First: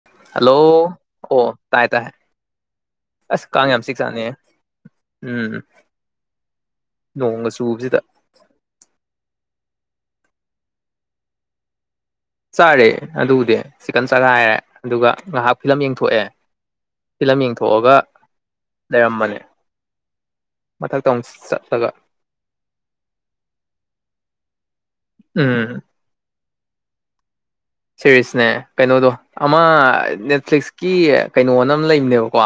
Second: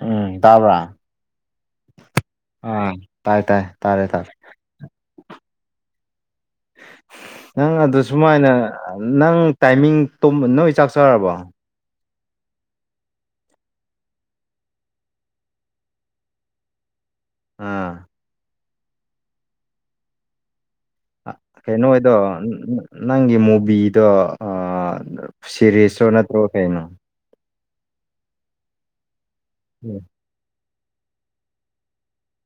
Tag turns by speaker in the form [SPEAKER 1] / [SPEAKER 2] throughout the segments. [SPEAKER 1] ꯎꯝ
[SPEAKER 2] hello
[SPEAKER 1] ꯇꯥꯕ꯭ꯔꯥ
[SPEAKER 2] ꯑꯣ ꯇꯥꯏ ꯇꯥꯏ
[SPEAKER 1] ꯑꯥ ꯇꯥꯏ
[SPEAKER 2] ꯑꯁ
[SPEAKER 1] ꯇꯥꯏ
[SPEAKER 2] ꯀꯥꯡ ꯌꯥꯝ ꯆꯤꯛ
[SPEAKER 1] ꯇꯥꯔꯦ ꯇꯥꯔꯦ
[SPEAKER 2] ꯆꯥꯅꯤꯍꯦ ꯎꯝ ꯅꯣꯡꯒ
[SPEAKER 1] ꯅꯪ
[SPEAKER 2] ꯆꯨꯕꯁꯤꯗ
[SPEAKER 1] ꯑꯗꯨ ꯁꯨꯃꯥꯏꯅ ꯅꯪ ꯇꯥꯏꯃꯤꯡ ꯇꯨꯝ ꯅꯣꯏ ꯆꯥꯛꯆꯔꯕꯣ
[SPEAKER 2] ꯆꯥꯔꯦ ꯑꯗꯨꯕꯨꯗꯤ ꯆꯤꯛꯀꯟ ꯆꯒꯥꯏꯔꯦ ꯑꯗꯨꯒ ꯉꯥꯏꯍꯥꯛ ꯐꯤꯂꯝ ꯌꯦꯡꯊꯣꯛꯑꯦ ꯐꯤꯂꯝ ꯌꯦꯡꯊꯣꯛꯑꯒ
[SPEAKER 1] ꯑꯥ
[SPEAKER 2] ꯂꯩꯔꯝꯕꯅꯦ ꯃꯊꯛꯇ ꯑꯃꯨꯛ ꯆꯠꯂꯒ
[SPEAKER 1] ꯀꯩꯅꯣꯗꯣ ꯅꯪꯒꯤ ꯃꯨꯚꯗꯣ
[SPEAKER 2] ꯎꯝ
[SPEAKER 1] ꯁꯤꯔꯤꯁ ꯔꯣ ꯅꯠꯇ꯭ꯔꯣ ꯀꯩꯅꯣ
[SPEAKER 2] ꯁꯦꯔꯤꯁꯅꯦ ꯀꯩꯅꯣꯗꯣ ꯑꯃ ꯅꯦꯠꯐꯂꯤꯛꯁ ꯀꯤ ꯀꯩꯅꯣꯅ ꯑꯃ ꯂꯩꯕꯅꯦꯕꯀꯣ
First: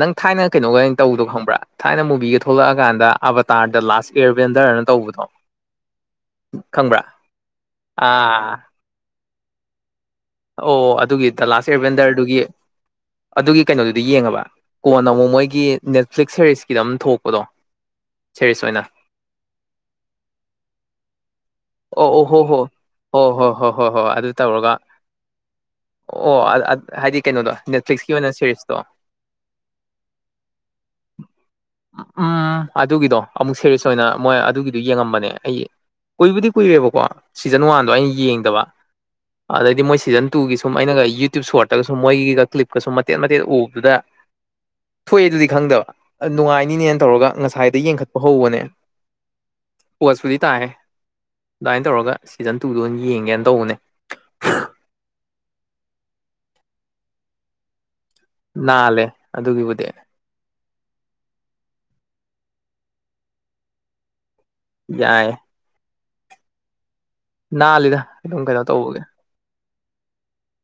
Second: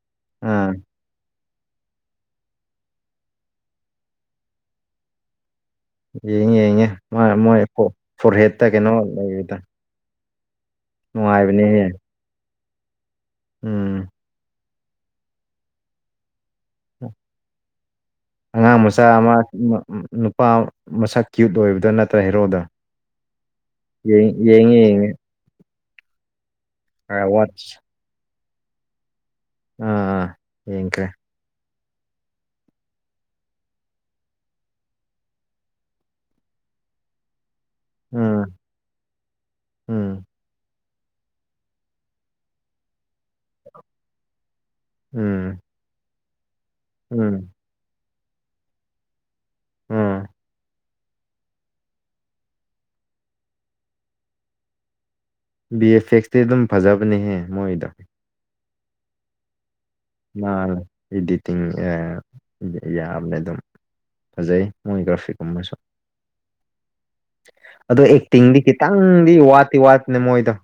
[SPEAKER 2] ꯅꯪ ꯊꯥꯏꯅ
[SPEAKER 1] ꯑꯥ
[SPEAKER 2] ꯀꯩꯅꯣꯒ ꯇꯧꯗꯣ ꯈꯪꯕ꯭ꯔꯥ ꯊꯥꯏꯅ ꯃꯨꯕꯤꯒ ꯊꯣꯛꯂꯛꯑꯀꯥꯟꯗ ꯑꯕꯇꯥꯔ ꯗ ꯂꯥꯁ ꯑꯦꯚꯦꯟꯗꯔꯅ ꯇꯧꯕꯗꯣ
[SPEAKER 1] ꯌꯦꯡꯉꯦ ꯌꯦꯡꯉꯦ
[SPEAKER 2] ꯈꯪꯕ꯭ꯔꯥ
[SPEAKER 1] ꯃꯣꯏ
[SPEAKER 2] ꯑꯥ
[SPEAKER 1] ꯐꯣꯔꯍꯦꯠꯇ ꯀꯩꯅꯣ ꯂꯩꯕꯗꯣ
[SPEAKER 2] ꯑꯣ ꯑꯗꯨꯒꯤ ꯗ ꯂꯥꯁ ꯏꯚꯦꯟꯗꯔꯗꯨꯒꯤ ꯑꯗꯨꯒꯤ ꯀꯩꯅꯣꯗꯨꯗꯤ
[SPEAKER 1] ꯎꯝ
[SPEAKER 2] ꯌꯦꯡꯉꯕ ꯀꯣꯟꯅ ꯑꯃꯨꯛ ꯃꯣꯏꯒꯤ ꯅꯦꯠꯐ꯭ꯂꯤꯛꯁ ꯁꯦꯔꯤꯁꯀꯤꯗ ꯑꯃ ꯊꯣꯛꯄꯗꯣ ꯁꯦꯔꯤꯁ ꯑꯣꯏꯅ
[SPEAKER 1] ꯆꯥ ꯑꯃ ꯅꯨꯄꯥ ꯃꯁꯛ ꯀ꯭ꯌꯨꯠ ꯑꯣꯏꯕꯗ ꯅꯠꯇ꯭ꯔꯥ
[SPEAKER 2] ꯑꯣ ꯑꯣ ꯍꯣ ꯍꯣ
[SPEAKER 1] ꯍꯦꯔꯣꯗ
[SPEAKER 2] ꯍꯣ ꯍꯣ ꯍꯣ ꯍꯣ ꯍꯣ ꯑꯗꯨ
[SPEAKER 1] ꯌꯦꯡꯉꯤ
[SPEAKER 2] ꯇꯧꯔꯒ
[SPEAKER 1] ꯌꯦꯡꯉꯦ
[SPEAKER 2] ꯑꯣ ꯑꯣ ꯍꯥꯏꯗꯤ ꯀꯩꯅꯣꯗꯣ
[SPEAKER 1] ꯋꯥꯠꯁ
[SPEAKER 2] ꯅꯦꯠꯐ꯭ꯂꯤꯛꯁꯀꯤ ꯑꯣꯏꯅ ꯁꯦꯔꯤꯁꯇꯣ
[SPEAKER 1] ꯑꯥ ꯑꯥ ꯌꯦꯡꯈ꯭ꯔꯦ
[SPEAKER 2] ꯎꯝ ꯑꯗꯨꯒꯤꯗꯣ ꯑꯃꯨꯛ ꯁꯦꯔꯤꯌꯁ ꯑꯣꯏꯅ ꯃꯣꯏ ꯑꯗꯨꯒꯤꯗꯣ ꯌꯦꯡꯉꯝꯕꯅꯦ ꯑꯩ ꯀꯨꯏꯕꯨꯗꯤ ꯀꯨꯏꯔꯦꯕꯀꯣ ꯁꯤꯖꯟ ꯋꯥꯟꯗꯣ ꯑꯩꯅ
[SPEAKER 1] ꯎꯝ
[SPEAKER 2] ꯌꯦꯡꯗꯕ ꯑꯗꯩꯗꯤ ꯃꯣꯏ
[SPEAKER 1] ꯎꯝ
[SPEAKER 2] ꯁꯤꯖꯟ ꯇꯨꯒꯤ ꯁꯨꯝ ꯑꯩꯅꯒ ꯌꯨꯇ꯭ꯌꯨꯕ ꯁꯣꯔꯠꯇꯒꯁꯨ ꯃꯣꯏꯒꯤꯒ ꯀ꯭ꯂꯤꯞꯀꯁꯨ ꯃꯇꯦꯠ ꯃꯇꯦꯠ ꯎꯕꯗꯨꯗ ꯊꯣꯛꯑꯦ ꯑꯗꯨꯗꯤ
[SPEAKER 1] ꯎꯝ
[SPEAKER 2] ꯈꯪꯗꯕ ꯅꯨꯡꯉꯥꯏꯅꯤꯅꯦꯅ ꯇꯧꯔꯒ
[SPEAKER 1] ꯎꯝ
[SPEAKER 2] ꯉꯁꯥꯏꯗ ꯌꯦꯡꯈꯠꯄ ꯍꯧꯕꯅꯦ
[SPEAKER 1] ꯎꯝ
[SPEAKER 2] ꯄꯣꯁꯄꯨꯗꯤ ꯇꯥꯏꯑꯦ ꯑꯗꯨꯃꯥꯏꯅ ꯇꯧꯔꯒ ꯁꯤꯖꯟ ꯇꯨꯗ ꯑꯣꯏꯅ ꯌꯦꯡꯒꯦꯅ ꯇꯧꯕꯅꯦ
[SPEAKER 1] ꯕꯤ ꯑꯦꯐ ꯑꯦꯛꯁꯇꯤ ꯑꯗꯨꯝ ꯐꯖꯕꯅꯦꯍꯦ ꯃꯣꯏꯗ
[SPEAKER 2] ꯅꯥꯜꯂꯦ ꯑꯗꯨꯒꯤꯕꯨꯗꯤ
[SPEAKER 1] ꯅꯥꯜꯂꯦ ꯏꯗꯤꯇꯤꯡ ꯌꯥꯕꯅꯦ ꯑꯗꯨꯝ ꯐꯖꯩ ꯃꯣꯏ ꯒ꯭ꯔꯥꯐꯤ
[SPEAKER 2] ꯌꯥꯏ
[SPEAKER 1] ꯀꯨꯝꯕꯁꯨ
[SPEAKER 2] ꯅꯥꯜꯂꯤꯗ
[SPEAKER 1] ꯑꯗꯣ
[SPEAKER 2] ꯑꯗꯨꯝ
[SPEAKER 1] ꯑꯦꯛꯇꯤꯡꯗꯤ
[SPEAKER 2] ꯀꯩꯅꯣ ꯇꯧꯕꯒꯤ
[SPEAKER 1] ꯈꯤꯇꯪꯗꯤ ꯋꯥꯠꯇꯤ ꯋꯥꯠꯇꯅꯦ ꯃꯣꯏꯗꯣ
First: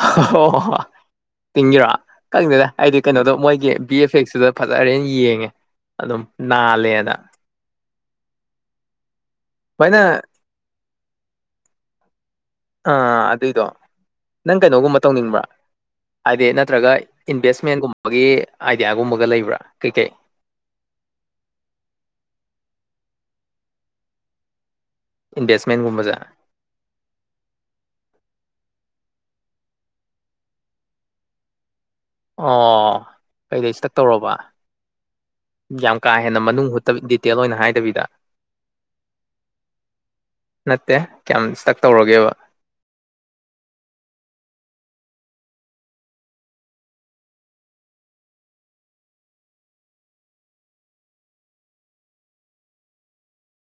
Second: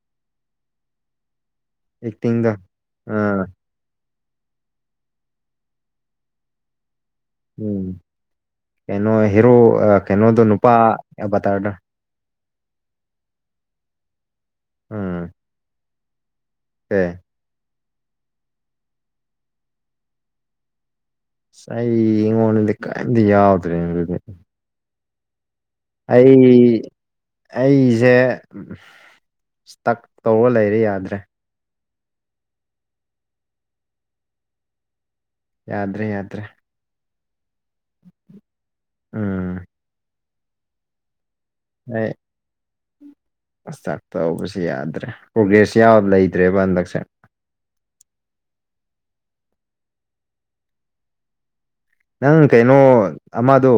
[SPEAKER 2] ꯍ ꯍꯣ ꯍꯣ ꯍꯣ ꯇꯤꯡꯒꯤꯔꯣ
[SPEAKER 1] ꯑꯦꯛꯇꯤꯡꯗꯣ
[SPEAKER 2] ꯈꯪꯗꯦꯗ ꯑꯩꯗꯤ ꯀꯩꯅꯣꯗꯣ
[SPEAKER 1] ꯑꯥ
[SPEAKER 2] ꯃꯣꯏꯒꯤ ꯕꯤ ꯑꯦꯐ ꯑꯦꯛꯁꯤꯗ ꯐꯖꯔꯦꯅ ꯌꯦꯡꯉꯦ ꯑꯗꯨꯝ ꯅꯥꯜꯂꯦꯅ
[SPEAKER 1] ꯎꯝ ꯀꯩꯅꯣ ꯍꯦꯔꯣ
[SPEAKER 2] ꯚꯥꯏ ꯅꯪ
[SPEAKER 1] ꯀꯩꯅꯣꯗ ꯅꯨꯄꯥ ꯑꯕꯇꯥꯔꯗꯣ
[SPEAKER 2] ꯑꯥ ꯑꯗꯨꯏꯗꯣ ꯅꯪ ꯀꯩꯅꯣꯒꯨꯝꯕ
[SPEAKER 1] ꯎꯝ
[SPEAKER 2] ꯇꯧꯅꯤꯡꯕ꯭ꯔꯥ ꯍꯥꯏꯗꯤ ꯅꯠꯇ꯭ꯔꯒ
[SPEAKER 1] ꯑꯦ
[SPEAKER 2] ꯏꯟꯚꯦꯁꯃꯦꯟꯒꯨꯝꯕꯒꯤ ꯑꯥꯏꯗꯤꯌꯥꯒꯨꯝꯕꯒ ꯂꯩꯕ꯭ꯔꯥ ꯀꯩꯀꯩ
[SPEAKER 1] ꯑꯩ ꯉꯣꯟꯗꯗꯤ ꯀꯔꯤꯝꯇ ꯌꯥꯎꯗ꯭ꯔꯦꯅꯦ ꯑꯗꯨꯗꯤ
[SPEAKER 2] ꯏꯟꯕꯦꯁꯃꯦꯟꯒꯨꯝꯕ
[SPEAKER 1] ꯑꯩ ꯑꯩꯖꯦ ꯁꯇꯛ ꯇꯧꯔ ꯂꯩꯔꯦ ꯌꯥꯗ꯭ꯔꯦ
[SPEAKER 2] ꯑꯣ ꯀꯩꯗꯩ ꯏꯁꯇꯛ ꯇꯧꯔꯕ ꯌꯥꯝ
[SPEAKER 1] ꯌꯥꯗ꯭ꯔꯦ
[SPEAKER 2] ꯀꯥ ꯍꯦꯟꯅ
[SPEAKER 1] ꯌꯥꯗ꯭ꯔꯦ
[SPEAKER 2] ꯃꯅꯨꯡ ꯍꯨꯠ ꯗꯤꯇꯦꯜ ꯑꯣꯏꯅ ꯍꯥꯏꯗꯕꯤꯗ
[SPEAKER 1] ꯎꯝ
[SPEAKER 2] ꯅꯠꯇꯦ ꯀꯌꯥꯝ ꯏꯁꯇꯛ ꯇꯧꯔꯒꯦꯕ
[SPEAKER 1] ꯁꯇꯛ ꯇꯧꯕꯁꯦ ꯌꯥꯗ꯭ꯔꯦ ꯄ꯭ꯔꯣꯒ꯭ꯔꯦꯁ ꯌꯥꯝ ꯂꯩꯇ꯭ꯔꯦꯕ ꯍꯟꯗꯛꯁꯦ ꯅꯪ ꯀꯩꯅꯣ ꯑꯃꯗꯣ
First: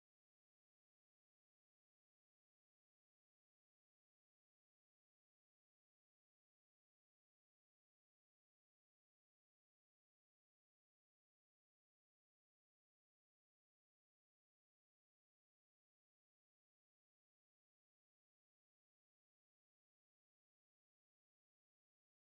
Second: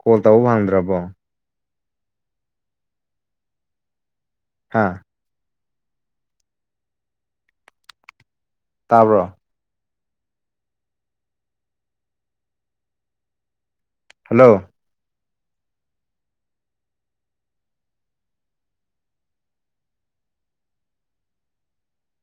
[SPEAKER 1] ꯀꯣꯜ ꯇꯧꯕ ꯐꯪꯗ꯭ꯔꯕꯣ ꯍꯥꯥ ꯇꯥꯕ꯭ꯔꯣ ꯍꯜꯂꯣ